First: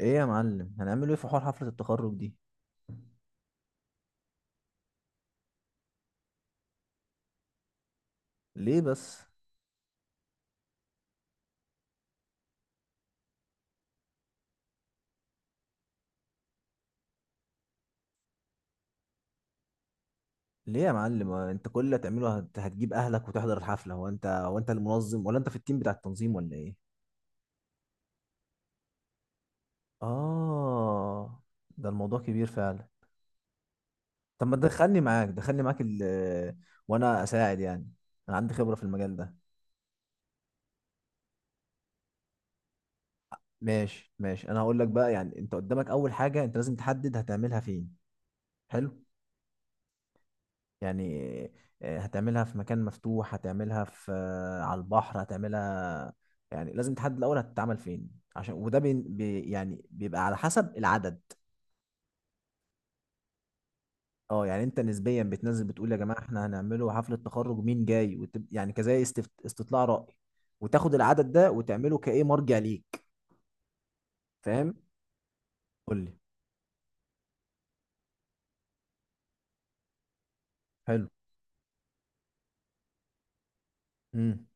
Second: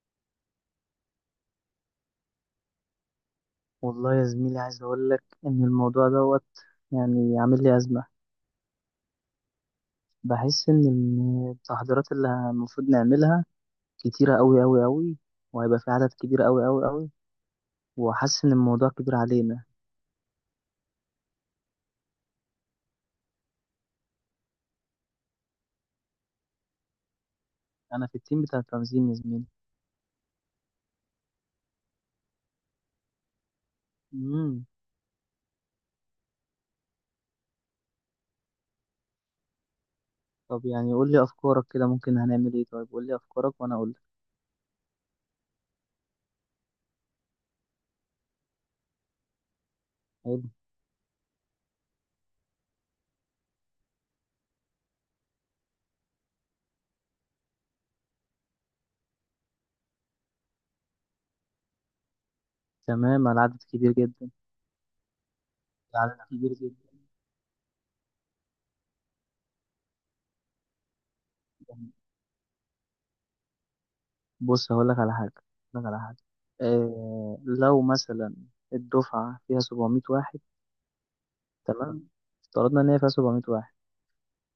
ايه يا معلم هنعمله ايه في حوار حفلة التخرج دي؟ والله يا زميلي، عايز أقول لك إن الموضوع دوت يعني عامل لي أزمة. ليه بس؟ بحس إن التحضيرات اللي المفروض نعملها كتيرة أوي أوي أوي، وهيبقى في عدد كبير أوي أوي أوي، وحاسس إن الموضوع كبير علينا. ليه يا معلم؟ هو انت كل اللي هتعمله هتجيب اهلك وتحضر الحفلة؟ هو انت المنظم ولا انت في التيم بتاع التنظيم ولا ايه؟ أنا في التيم بتاع التنظيم يا زميلي. اه، ده الموضوع كبير فعلا. طب ما مم. تدخلني معاك، دخلني معاك وانا اساعد يعني، انا عندي خبرة في المجال ده. طب يعني قول لي أفكارك كده، ممكن هنعمل إيه؟ طيب قول لي أفكارك وأنا أقول لك. ماشي، انا هقول لك بقى. يعني انت قدامك اول حاجة انت لازم تحدد هتعملها فين. حلو. حلو. يعني هتعملها في مكان مفتوح، هتعملها في على البحر، هتعملها يعني، لازم تحدد الاول هتتعمل فين، عشان وده يعني بيبقى على حسب العدد. تمام. العدد كبير جدا. اه، يعني انت نسبيا بتنزل بتقول يا جماعه العدد احنا كبير جدا. هنعمله حفله تخرج، مين جاي، يعني استطلاع راي، وتاخد العدد ده وتعمله كايه مرجع ليك. بص فاهم. هقول لك على حاجة. هقول لك قول على حاجة. لي. إيه؟ لو مثلا الدفعة فيها 700 واحد. حلو. تمام، افترضنا ان هي فيها 700 واحد. امم.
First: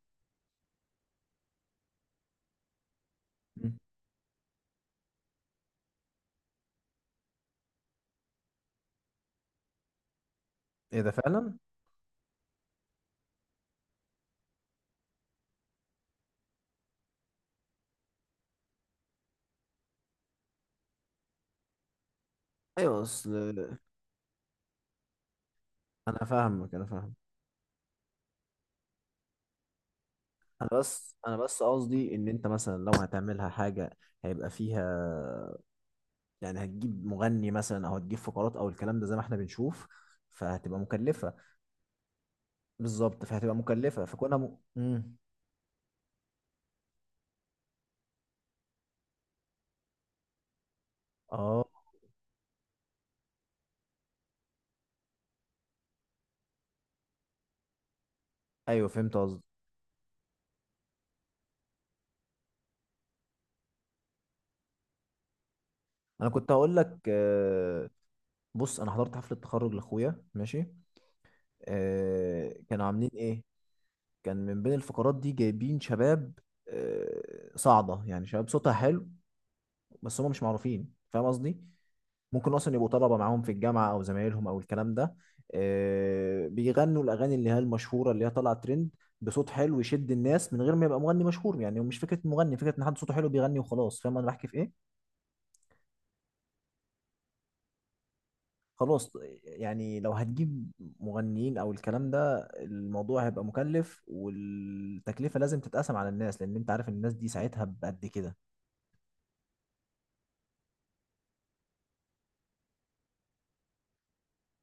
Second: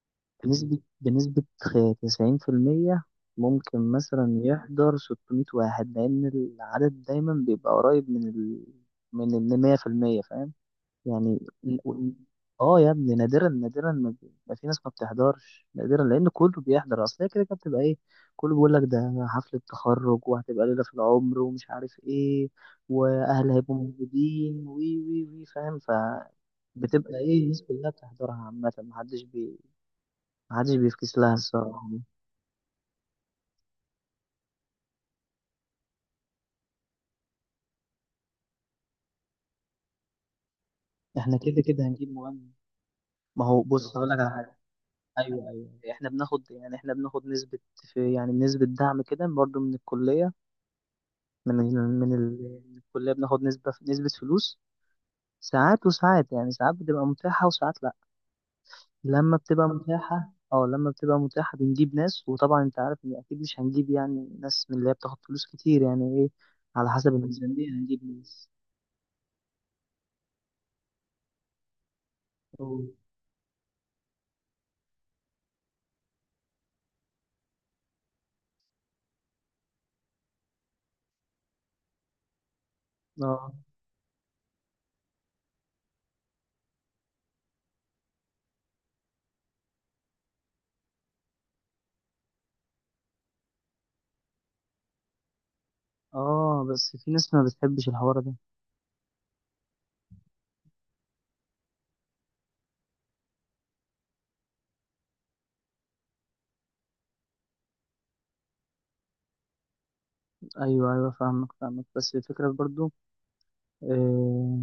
بنسبة 90%، ممكن مثلا يحضر 600 واحد، لان العدد دايما بيبقى قريب من من ال 100%، فاهم؟ ايه ده يعني فعلا. ال- وال- اه يا ابني، نادرا نادرا ما في ناس ما بتحضرش نادرا، لان كله بيحضر. اصل هي كده كده بتبقى ايه، كله بيقول لك ده حفلة تخرج وهتبقى ليلة في العمر ومش عارف ايه، ايوه اصل. واهل هيبقوا موجودين وي وي وي، فاهم؟ ف انا فاهمك. بتبقى ايه الناس كلها بتحضرها عامة. انا محدش بس بيفكس لها انا بس الصراحة. قصدي ان انت مثلا لو هتعملها حاجه هيبقى فيها، يعني هتجيب مغني مثلا او هتجيب فقرات او الكلام ده زي ما احنا بنشوف، فهتبقى مكلفه. احنا كده كده هنجيب مغني. بالظبط، ما فهتبقى هو بص مكلفه هقول لك على فكنا حاجة. مم. ايوه ايوه، احنا بناخد يعني احنا بناخد نسبة في يعني نسبة دعم كده برضه من الكلية. من اه من الكلية بناخد نسبة فلوس. ساعات وساعات يعني ساعات بتبقى متاحة وساعات لأ. ايوه، فهمت لما قصدي. بتبقى متاحة، اه لما بتبقى متاحة بنجيب ناس. وطبعا انت عارف ان اكيد مش هنجيب يعني ناس من اللي هي بتاخد فلوس كتير يعني انا ايه. كنت هقول على لك، حسب الميزانية هنجيب ناس. بص، انا حضرت حفله تخرج لاخويا، ماشي. كانوا أوه. عاملين ايه؟ كان من بين الفقرات دي جايبين شباب صاعده، يعني شباب صوتها حلو، بس هم مش معروفين، فاهم قصدي. ممكن اصلا يبقوا طلبه معاهم في اه الجامعه او زمايلهم او الكلام ده. بيغنوا الاغاني اللي هي المشهوره اللي هي طالعه ترند، بصوت حلو يشد الناس من غير ما يبقى مغني مشهور. يعني مش فكره مغني، فكره ان حد صوته حلو بيغني وخلاص، فاهم انا بحكي في ايه. اه، بس في ناس ما بتحبش الحوار ده. خلاص. يعني لو هتجيب مغنيين او الكلام ده الموضوع هيبقى مكلف، والتكلفه لازم تتقسم على الناس، لان انت عارف الناس دي ساعتها بقد كده. ايوه ايوه فاهمك فاهمك، بس الفكرة برضو آه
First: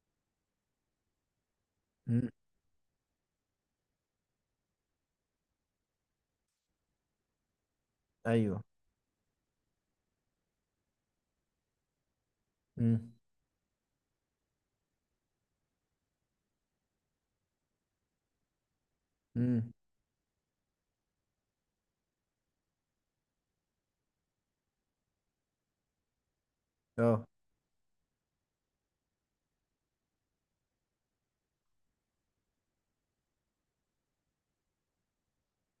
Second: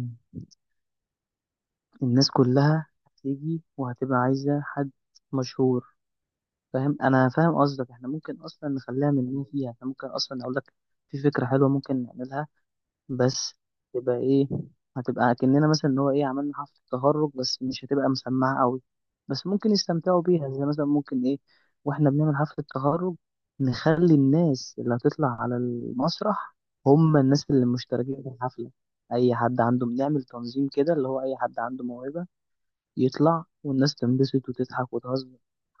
امم. الناس كلها هتيجي وهتبقى عايزة حد مشهور. فاهم، انا فاهم قصدك. احنا ممكن ايوه. اصلا نخليها من مين فيها، احنا ممكن اصلا اقول لك في فكره حلوه ممكن نعملها. امم. بس تبقى ايه؟ هتبقى كأننا مثلا ان هو ايه عملنا حفله تخرج، بس مش هتبقى مسمعه قوي. بس ممكن امم. يستمتعوا بيها. زي مثلا ممكن ايه، واحنا بنعمل حفله تخرج نخلي الناس اللي هتطلع على المسرح هم اه، الناس اللي مشتركين في الحفله. اي حد عنده بنعمل تنظيم كده، اللي هو اي حد عنده موهبه يطلع والناس تنبسط وتضحك وتهزر.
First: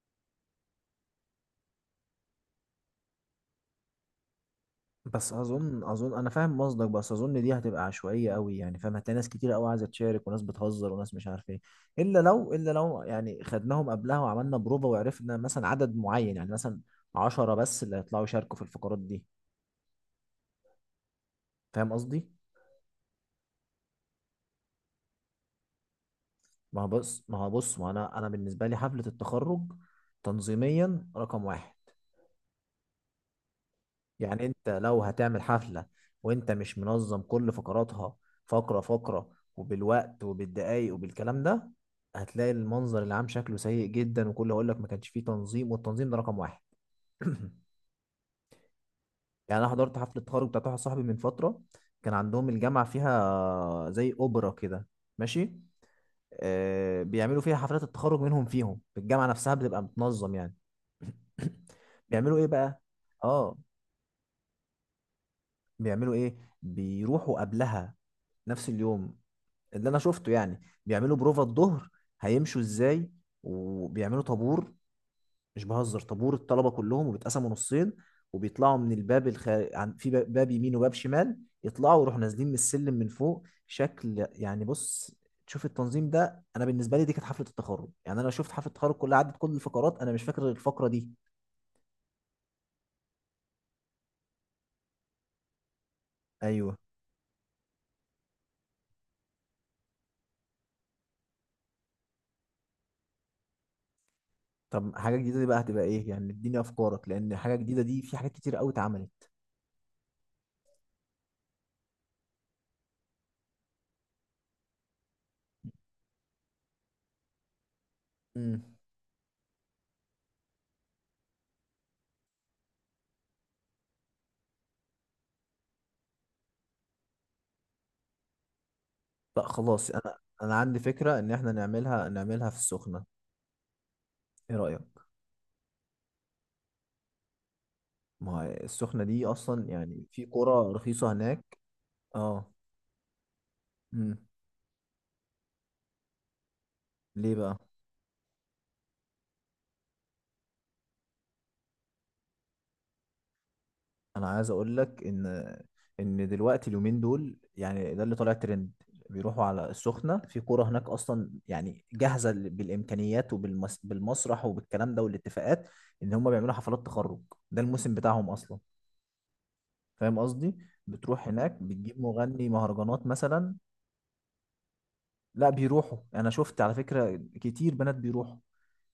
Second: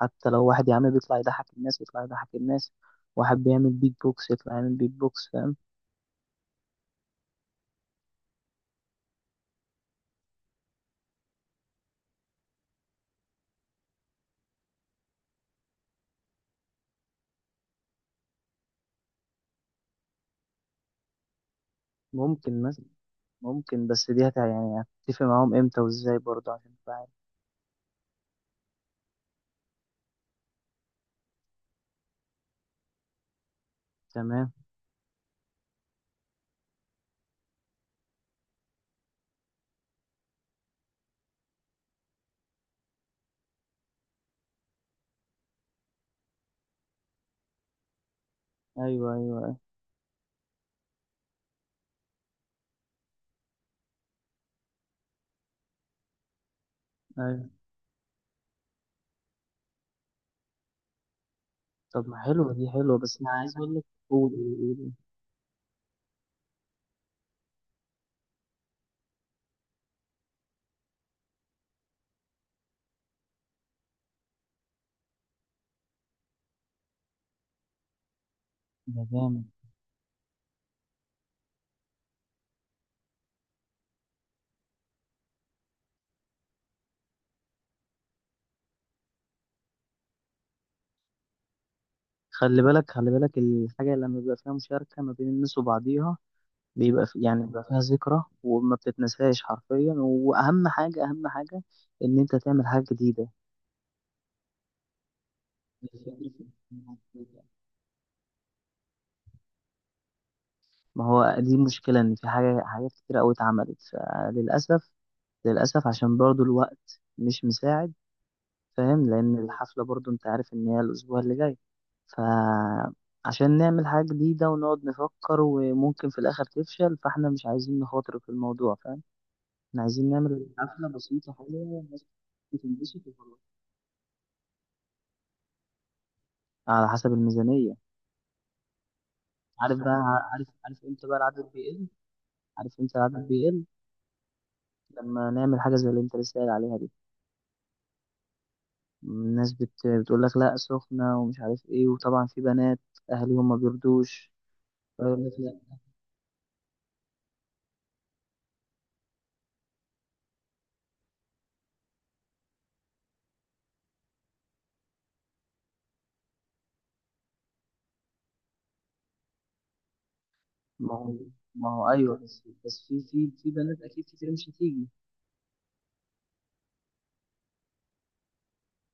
حتى لو واحد يا عم بيطلع يضحك الناس يطلع يضحك الناس، واحد بيعمل بيت بوكس يطلع يعمل بيت بوكس، بس فاهم؟ اظن انا فاهم قصدك، بس اظن دي هتبقى عشوائيه قوي يعني، فاهم. هتلاقي ناس كتير قوي عايزه تشارك، وناس بتهزر، وناس مش عارف ايه. الا لو يعني خدناهم قبلها وعملنا بروفه، وعرفنا مثلا عدد معين، يعني مثلا عشرة بس اللي هيطلعوا يشاركوا في الفقرات دي. فاهم قصدي. ممكن مثلا، ممكن بس دي هت يعني هتتفق معاهم امتى وازاي برضه عشان ما هو تبقى عارف. بص ما هو بص ما انا بالنسبه لي حفله التخرج تنظيميا رقم واحد. يعني تمام. انت لو هتعمل حفلة وانت مش منظم كل فقراتها، فقرة فقرة، وبالوقت وبالدقايق وبالكلام ده، هتلاقي المنظر العام شكله سيء جدا، وكله هقول لك ما كانش فيه تنظيم. والتنظيم ده رقم واحد. ايوه ايوه يعني انا حضرت حفلة تخرج بتاعت واحد صاحبي من فترة. كان عندهم الجامعة فيها زي اوبرا كده، ماشي. بيعملوا ايوه. فيها حفلات التخرج منهم، فيهم في الجامعة نفسها، بتبقى متنظم يعني. طب ما بيعملوا ايه حلوه دي بقى؟ حلوه، بس انا عايز اه. اقول لك. قول قول قول. بيعملوا ايه؟ بيروحوا قبلها نفس اليوم، اللي انا شفته يعني، بيعملوا بروفة الظهر، هيمشوا ازاي، وبيعملوا طابور، مش بهزر، طابور الطلبة كلهم، وبيتقسموا نصين، وبيطلعوا من ده جامد. في باب يمين وباب شمال، يطلعوا ويروحوا نازلين من السلم من فوق. شكل يعني، بص، تشوف التنظيم ده. انا بالنسبه لي دي كانت حفله التخرج، يعني انا شفت حفله التخرج كلها، عدت كل الفقرات، انا مش فاكر غير الفقره دي. خلي بالك خلي بالك، الحاجه لما بيبقى فيها مشاركه ما بين الناس وبعضيها ايوه. بيبقى في يعني بيبقى فيها ذكرى وما بتتنساش حرفيا. واهم حاجه اهم حاجه ان انت تعمل حاجه جديده. طب حاجه جديده دي بقى هتبقى ايه يعني؟ اديني افكارك، لان حاجه جديده دي في حاجات كتير قوي اتعملت. ما هو دي المشكله، ان في حاجات كتير قوي اتعملت. فللاسف للاسف عشان برضو الوقت مش مساعد. مم. فاهم، لان الحفله برضو انت عارف ان هي الاسبوع اللي جاي. فعشان نعمل حاجه جديده ونقعد نفكر وممكن في الاخر تفشل، فاحنا مش عايزين نخاطر في الموضوع، فاهم؟ لا احنا خلاص، عايزين انا نعمل انا عندي حفله فكره ان بسيطه احنا حلوه، الناس نعملها في السخنه. تنبسط وخلاص. ايه رايك؟ على حسب الميزانية. ما هي السخنه دي اصلا عارف بقى يعني، في صح، عارف قرى عارف امتى رخيصه بقى العدد هناك. بيقل؟ اه. عارف امتى العدد بيقل؟ امم. لما نعمل حاجة زي اللي انت لسه قايل عليها دي. ليه بقى؟ بتقول لك لا سخنة ومش عارف ايه، وطبعا في بنات اهاليهم ما انا بيرضوش، عايز اقول لك ان فيقول لك لا. ان دلوقتي اليومين دول يعني ده اللي طالع ترند. بيروحوا على السخنه في قرى هناك اصلا يعني جاهزه، بالامكانيات وبالمسرح وبالكلام ده والاتفاقات، ان هم بيعملوا حفلات تخرج. ده الموسم بتاعهم اصلا، فاهم قصدي. ما هو بتروح هناك ما هو بتجيب ايوه، بس مغني في مهرجانات مثلا. بنات اكيد كتير مش هتيجي. لا، بيروحوا، يعني انا شفت على فكره كتير بنات بيروحوا.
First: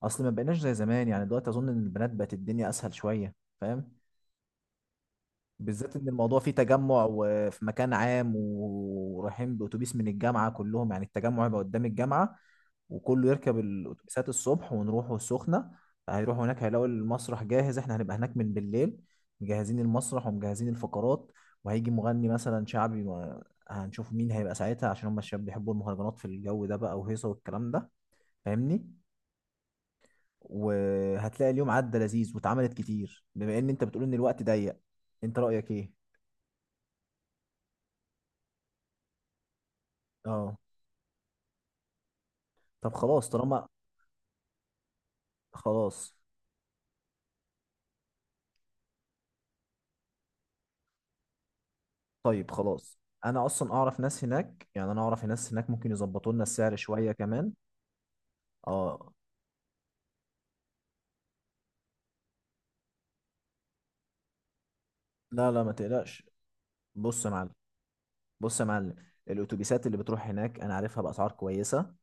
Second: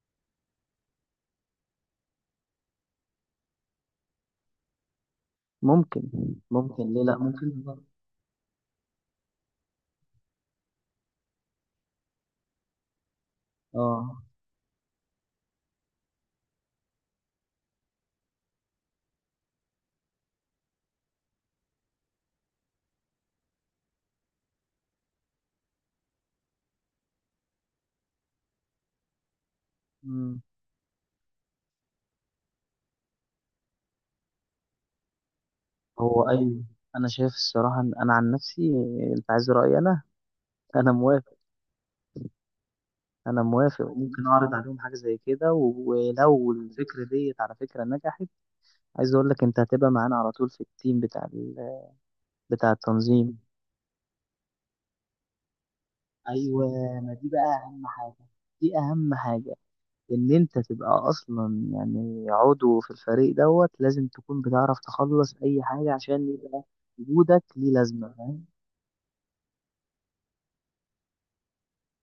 اصل ما بقيناش زي زمان يعني، دلوقتي اظن ان البنات بقت الدنيا اسهل شويه، فاهم. بالذات ممكن، ان الموضوع فيه ممكن ليه تجمع، لا، ممكن. وفي مكان عام، ورايحين باتوبيس من الجامعه كلهم. يعني التجمع يبقى قدام الجامعه، وكله يركب اه. الاتوبيسات الصبح، ونروحوا السخنه. هيروحوا هناك، هيلاقوا المسرح جاهز. احنا هنبقى هناك من بالليل مجهزين المسرح ومجهزين الفقرات. وهيجي مغني مثلا شعبي، هنشوف مين هيبقى ساعتها، عشان هم الشباب بيحبوا المهرجانات في الجو ده بقى، وهيصه والكلام ده، فاهمني. مم. وهتلاقي اليوم عدى لذيذ واتعملت كتير، بما ان انت بتقول ان الوقت ضيق. انت رايك ايه؟ هو ايوه، انا شايف الصراحة إن انا عن نفسي، انت عايز رأيي انا؟ اه. انا موافق. طب خلاص، انا طالما. موافق وممكن اعرض عليهم حاجه زي كده، خلاص. ولو الفكره ديت على فكره نجحت، عايز اقول لك انت هتبقى معانا على طول في التيم طيب بتاع خلاص، التنظيم. انا اصلا اعرف ناس هناك، يعني انا اعرف ناس هناك ممكن يظبطوا لنا السعر ايوه، شويه ما دي كمان. بقى اهم حاجه. دي اه. اهم حاجه ان انت تبقى اصلا يعني عضو في الفريق دوت. لازم تكون بتعرف تخلص لا اي ما حاجه تقلقش. عشان يبقى بص يا وجودك معلم، ليه لازمه، فاهم؟ بص يا معلم الاتوبيسات اللي بتروح هناك انا عارفها باسعار كويسه،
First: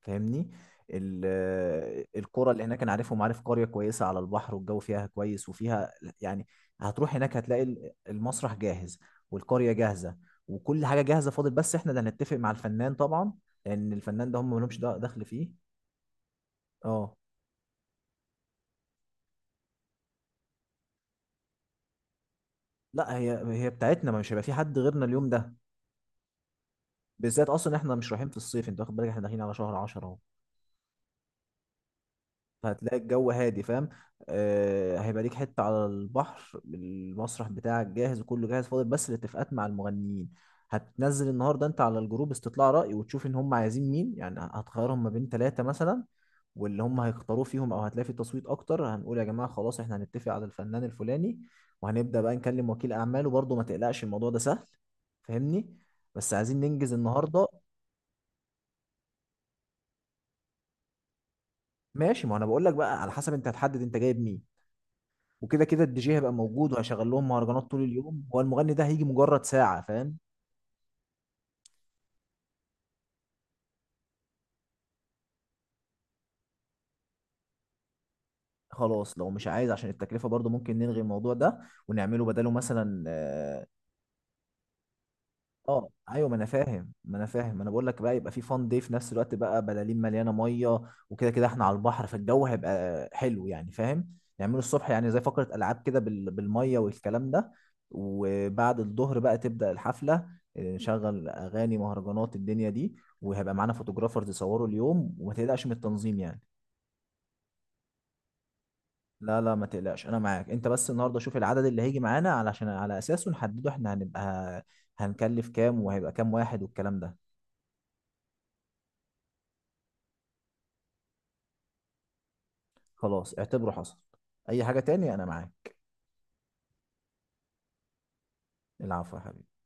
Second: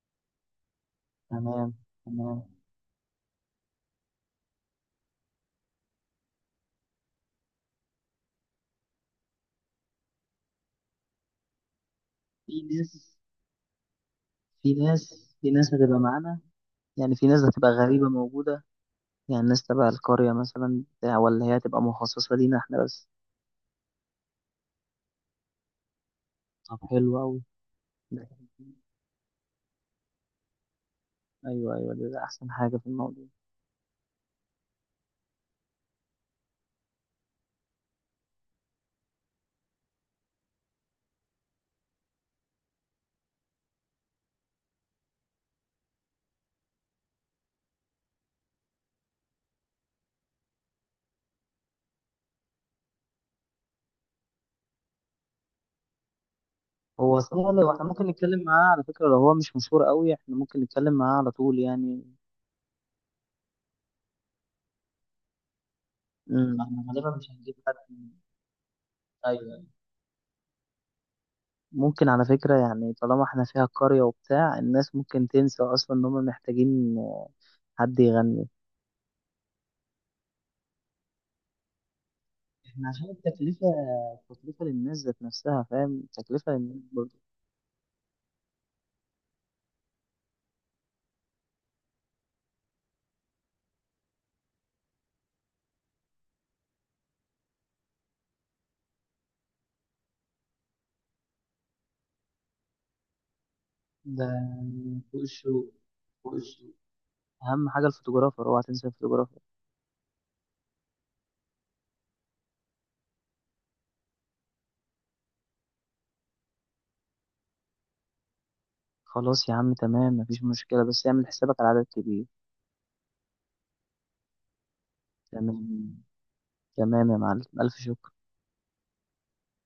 فاهمني. تمام تمام. القرى اللي هناك انا عارفهم، عارف قريه كويسه على البحر والجو فيها كويس وفيها يعني. هتروح هناك هتلاقي المسرح جاهز، والقريه جاهزه، وكل حاجه جاهزه. فاضل بس احنا اللي هنتفق مع في الفنان ناس طبعا، لان الفنان ده هم ملهمش دخل في فيه. ناس هتبقى معانا، يعني اه. في ناس هتبقى غريبه موجوده. يعني الناس تبع القرية مثلا بتاع، ولا هي هتبقى مخصصة لينا احنا بس؟ لا، هي بتاعتنا، ما مش هيبقى في حد غيرنا اليوم ده. طب حلو أوي. بالذات اصلا احنا مش ده- رايحين في الصيف، انت واخد بالك احنا داخلين على شهر 10 اهو. أيوه أيوه، ده أحسن حاجة في هتلاقي الموضوع. الجو هادي، فاهم. هيبقى ليك حتة على البحر، المسرح بتاعك جاهز وكله جاهز، فاضل بس الاتفاقات مع المغنيين. هتنزل النهارده انت على الجروب استطلاع رأي، وتشوف ان هم عايزين مين. يعني هتخيرهم ما بين ثلاثة مثلا، واللي هم هيختاروه فيهم او هتلاقي في تصويت اكتر، هنقول يا جماعة خلاص احنا هنتفق على الفنان الفلاني، وهنبدأ بقى نكلم وكيل اعماله، برضه ما تقلقش الموضوع ده سهل، فاهمني. بس عايزين ننجز هو صحيح النهارده. لو احنا ممكن نتكلم معاه، على فكرة لو هو مش مشهور أوي احنا ممكن نتكلم معاه على طول يعني. ماشي، ما انا بقول لك بقى، على حسب انت هتحدد انت جايب مين. وكده كده الدي جي هيبقى موجود، احنا وهشغل غالبا لهم مش هنجيب مهرجانات حد طول من-. اليوم، هو المغني ده هيجي أيوه مجرد أيوه. ساعة، فاهم. ممكن على فكرة، يعني طالما احنا فيها القرية وبتاع الناس ممكن تنسى أصلا إن هما محتاجين آه، حد يغني. خلاص لو مش عايز عشان التكلفة برضه ممكن نلغي الموضوع ده، ونعمله بداله احنا مثلا، عشان التكلفة، التكلفة للناس ذات نفسها، اه فاهم؟ ايوه. ما انا التكلفة للناس فاهم ما برضه. انا فاهم ما انا بقول لك بقى، يبقى في فان دي في نفس الوقت بقى، بلالين مليانه ميه. وكده كده احنا على البحر، فالجو هيبقى حلو يعني، فاهم. يعملوا الصبح يعني زي فقره العاب كده بالميه والكلام ده. وبعد الظهر بقى تبدا الحفله، نشغل اغاني مهرجانات الدنيا دي. وهيبقى معانا ده فوتوغرافرز يصوروا اليوم، فوق وما تقلقش الشغل. من التنظيم فوق يعني. الشغل. أهم حاجة الفوتوغرافر، أوعى تنسى الفوتوغرافر. لا ما تقلقش، انا معاك. انت بس النهارده شوف العدد اللي هيجي معانا، علشان على اساسه نحدده، احنا هنبقى هنكلف كام وهيبقى كام واحد والكلام ده. خلاص يا عم تمام، مفيش مشكلة، بس اعمل حسابك على عدد كبير. خلاص، اعتبره حصل. اي حاجة تاني انا معاك. تمام تمام يا معلم، ألف شكر. العفو يا حبيبي.